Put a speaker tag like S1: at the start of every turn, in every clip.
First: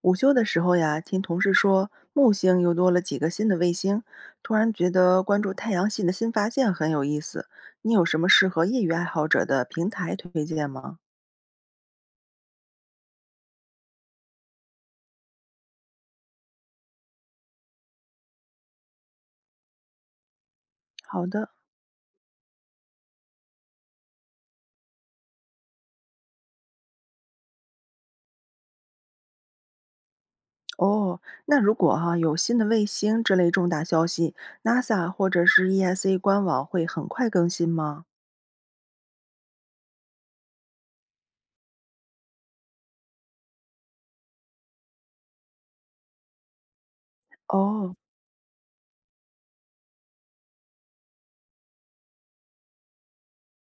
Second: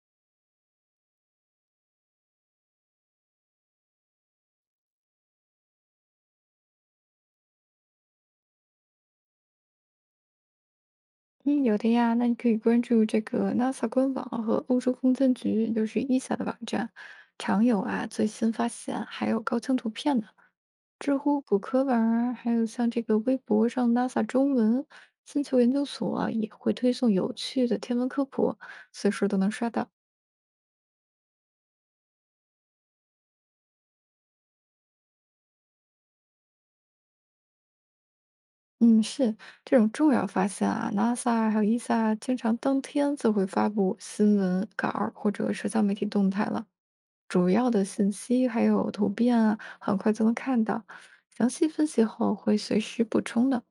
S1: 午休的时候呀，听同事说木星又多了几个新的卫星，突然觉得关注太阳系的新发现很有意思。你有什么适合业余爱好者的平台推荐吗？
S2: 嗯，有的呀，那你可以关注这个 NASA 官网和欧洲空间局，就是 ESA 的网站，常有啊最新发现，还有高清图片呢。知
S1: 好
S2: 乎、
S1: 的。
S2: 骨科网啊，还有像这个微博上 NASA 中文、星球研究所啊也会推送有趣的天文科普，随时都能刷到。
S1: 哦，那如果有新的卫星这类重大消息，NASA 或者是 ESA 官网会很快更新吗？
S2: 嗯，是这种重要发现啊，NASA 还有 ESA 经常当天就会发布新闻稿儿或者社交媒体动态了。主要的
S1: 哦，
S2: 信息还有图片啊，很快就能看到。详细分析后会随时补充的。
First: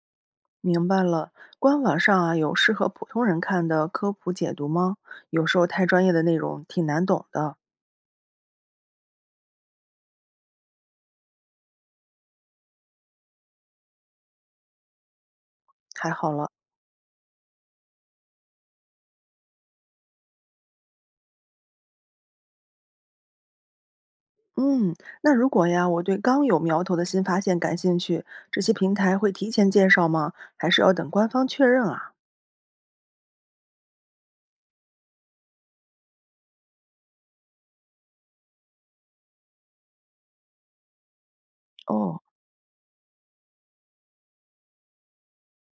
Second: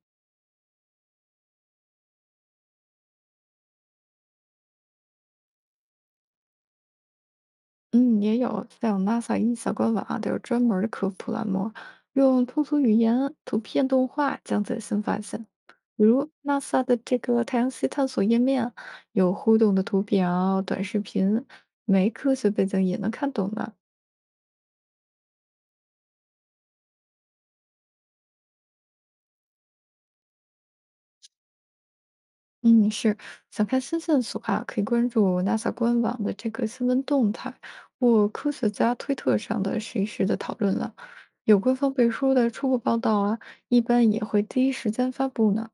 S1: 明白了。官网上啊有适合普通人看的科普解读吗？有时候太专业的内容挺难懂的。
S2: 嗯，也有像 NASA 一小官网啊，都有专门儿的科普栏目，用通俗语言、图片、动画讲解新发现。比
S1: 太
S2: 如
S1: 好了。
S2: NASA 的这个太阳系探索页面，有互动的图表、短视频，没科学背景也能看懂的。
S1: 嗯，那如果呀，我对刚有苗头的新发现感兴趣，这些平台会提前介绍吗？还是要等官方确认啊？
S2: 嗯，是想看新线索啊，可以关注 NASA 官网的这个新闻动态，或科学家推特上的实时的讨论了。有官方背
S1: 哦，
S2: 书的初步报道啊，一般也会第一时间发布呢。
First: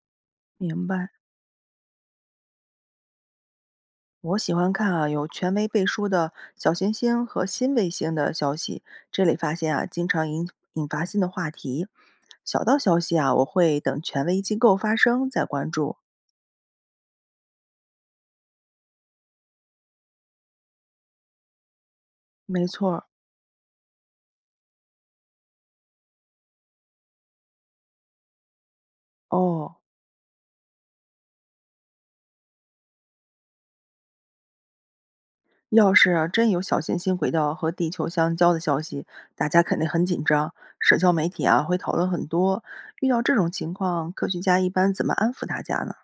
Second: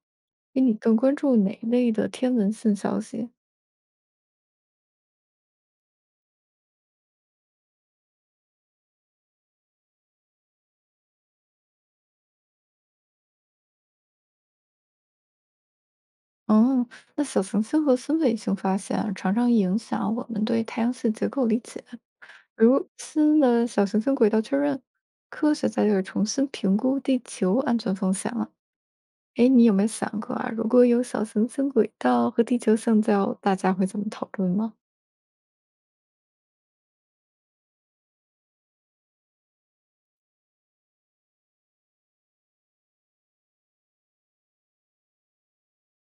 S2: 比你
S1: 明
S2: 更
S1: 白。
S2: 关注哪类的天文新消息？
S1: 我喜欢看啊，有权威背书的小行星和新卫星的消息，这里发现啊，经常引发新的话题。小道消息啊，我会等权威机构发声再关注。
S2: 嗯，那小行星和新卫星发现啊常常影响我们对太阳系结构理解，
S1: 没
S2: 比如
S1: 错儿。
S2: 新的小行星轨道确认，科学家就会重新评估地球安全风险了。哎，你有
S1: 哦，
S2: 没有想过啊，如果有小行星轨道和地球相交，大家会怎么讨论吗？
S1: 要是啊真有小行星轨道和地球相交的消息，大家肯定很紧张，社交媒体啊会讨论很多。遇到这种情况，科学家一般怎么安抚大家呢？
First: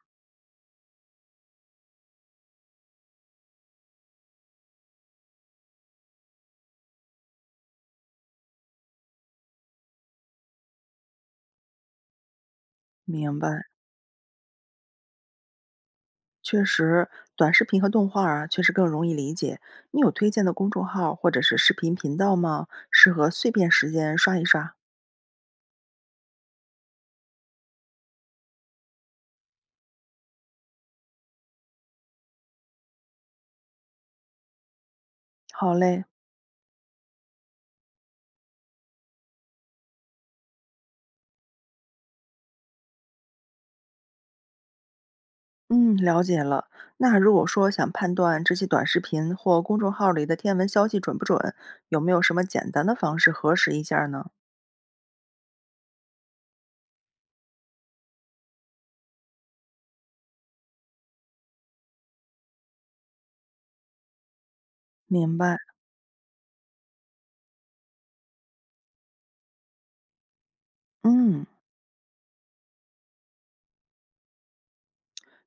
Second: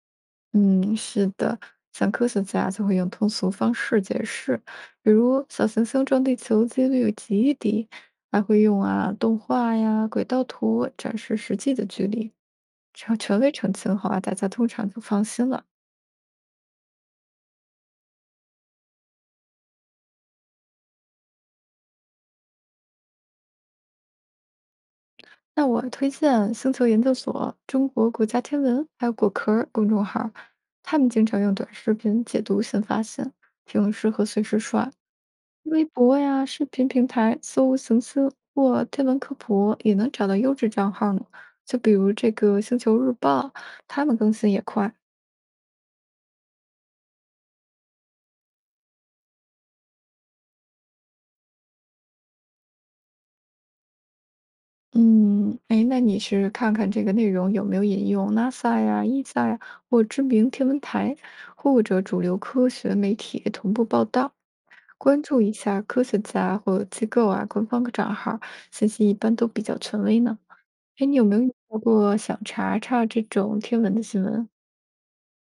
S2: 嗯，是的，像科学家就会用通俗方式解释，比如小行星撞地球几率极低，还会用啊动画呀、轨道图展示实际的距离。只要
S1: 明
S2: 权威
S1: 白，
S2: 澄清后啊，大家通常就放心了。
S1: 确实，短视频和动画啊确实更容易理解。你有推荐的公众号或者是视频频道吗？适合碎片时间刷一刷。
S2: 那我推荐星球研究所、中国国家天文还有果壳儿公众号儿他们经常用短视频解读新发现，挺适合随时刷。
S1: 好
S2: 微
S1: 嘞。
S2: 博呀、视频平台搜“行星”或“天文科普”，也能找到优质账号呢。就比如这个《星球日报》，他们更新也快。
S1: 嗯，了解了。那如果说想判断这些短视频或公众号里的天文消息准不准，有没有什么简单的方式核实一下呢？
S2: 嗯，哎，那你是看看这个内容有没有引用 NASA 呀、ESA 呀，或知名天文台，或者主流科学媒体同步报道。关
S1: 明
S2: 注一
S1: 白。
S2: 下科学家或机构啊，官方的账号信息一般都比较权威呢。哎，你有没有
S1: 嗯，
S2: 遇到过想查查这种天文的新闻？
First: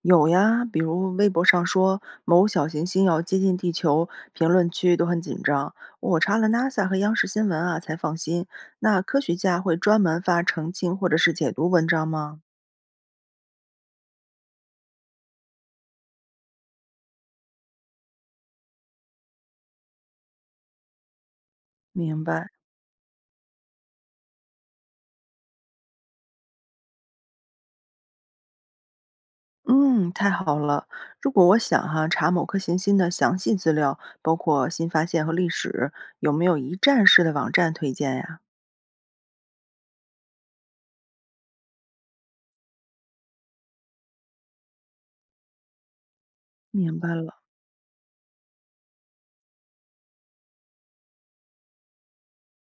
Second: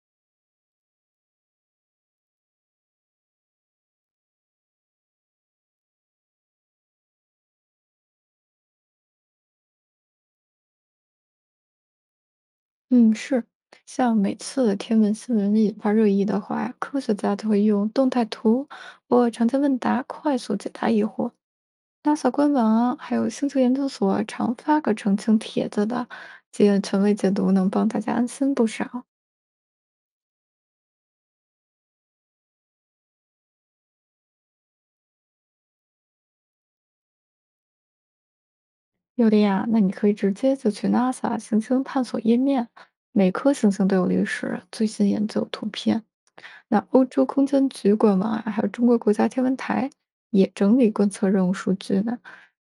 S1: 有呀，比如微博上说某小行星要接近地球，评论区都很紧张。我查了 NASA 和央视新闻啊，才放心。那科学家会专门发澄清或者是解读文章吗？
S2: 嗯，是，像每次天文新闻引发热议的话呀，科学家都会用动态图或常见问答快速解答疑惑。
S1: 明
S2: NASA
S1: 白。
S2: 官网啊，还有星球研究所常发个澄清帖子的，这样权威解读能帮大家安心不少。
S1: 嗯，太好了。如果我想查某颗行星的详细资料，包括新发现和历史，有没有一站式的网站推荐呀？
S2: 有的呀，那你可以直接就去 NASA 行星探索页面，每颗行星都有历史、最新研究图片。那
S1: 明
S2: 欧
S1: 白
S2: 洲
S1: 了。
S2: 空间局官网啊，还有中国国家天文台也整理观测任务数据呢。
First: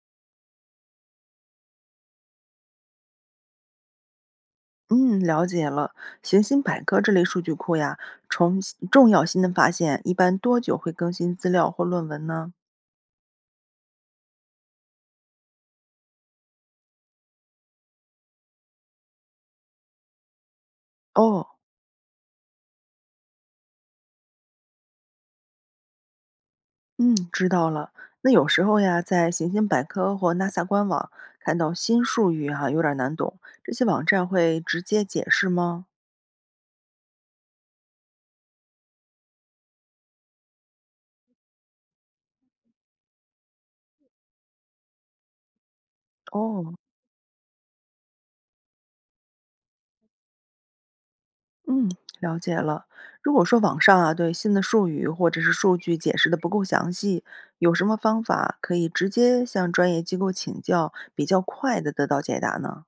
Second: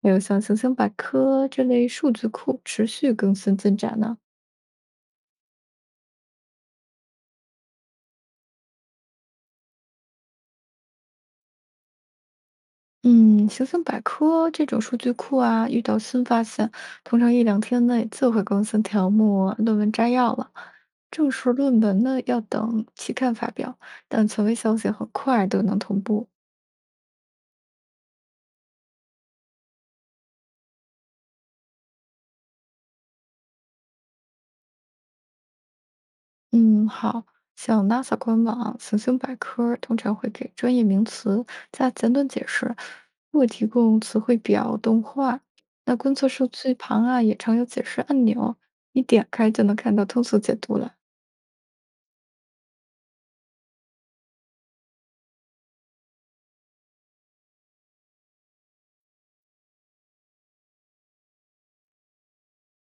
S2: 还有像行星百科这类数据库持续更新进展呢。
S1: 嗯，了解了。行星百科这类数据库呀，重重要新的发现一般多久会更新资料或论文呢？
S2: 嗯，行星百科这种数据库啊，遇到新发现，通常一两天内就会更新条目、论文摘要了。正
S1: 哦，
S2: 式论文呢，要等期刊发表，但权威消息很快都能同步。
S1: 嗯，知道了。那有时候呀，在行星百科或 NASA 官网看到新术语有点难懂，这些网站会直接解释吗？
S2: 嗯，好，像 NASA 官网、行星百科通常会给专业名词加简短解释，或提供词汇表、动画。那观测数
S1: 哦，
S2: 据旁啊，也常有解释按钮，一点开就能看到通俗解读了。
S1: 嗯，了解了。如果说网上啊对新的术语或者是数据解释的不够详细，有什么方法可以直接向专业机构请教，比较快的得到解答呢？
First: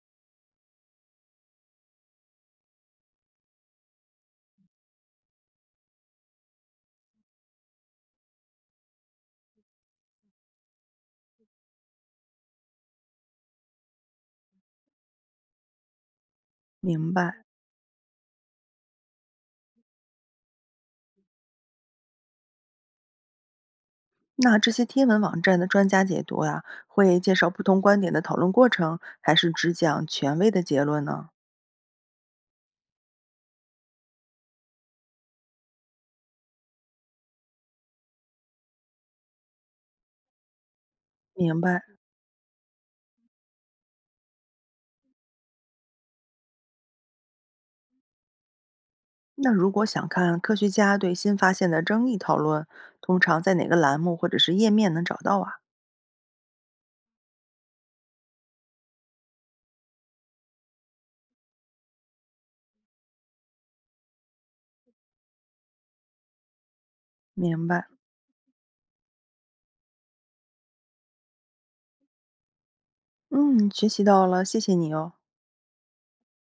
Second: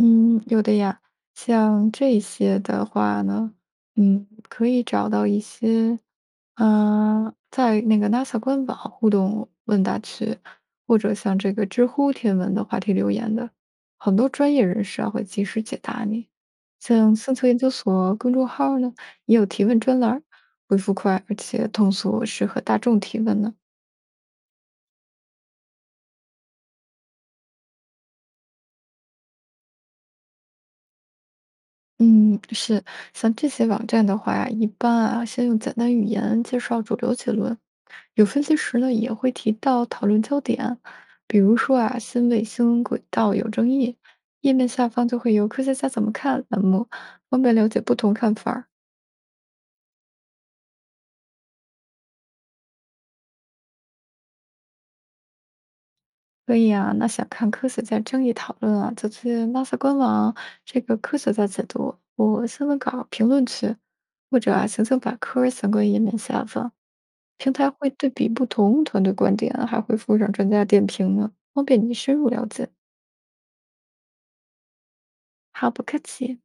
S2: 嗯，有的呀，像这些的话呢，可以找到一些，在那个 NASA 官网互动问答区，或者像这个知乎天文的话题留言的，很多专业人士啊会及时解答你。
S1: 明
S2: 像星
S1: 白。
S2: 球研究所公众号呢，也有提问专栏儿回复快，而且通俗，适合大众提问呢。
S1: 那这些天文网站的专家解读呀、会介绍不同观点的讨论过程，还是只讲权威的结论呢？
S2: 嗯，是，像这些网站的话，呀，一般啊，先用简单语言介绍主流结论，有分析时呢，也会提到讨论焦点，比如
S1: 明
S2: 说
S1: 白。
S2: 啊，新卫星轨道有争议，页面下方就会有科学家怎么看栏目，方便了解不同看法儿。
S1: 那如果想看科学家对新发现的争议讨论，通常在哪个栏目或者是页面能找到啊？
S2: 所以啊，那想看科学家争议讨论啊，就去 NASA 官网这个科学家解读或新闻稿评论区，或者啊，行星百科相关页面下方。平
S1: 明
S2: 台
S1: 白。
S2: 会对比不同团队观点啊，还会附上专家点评呢，方便你深入了解。
S1: 嗯，学习到了，谢谢你哦。
S2: 好，不客气。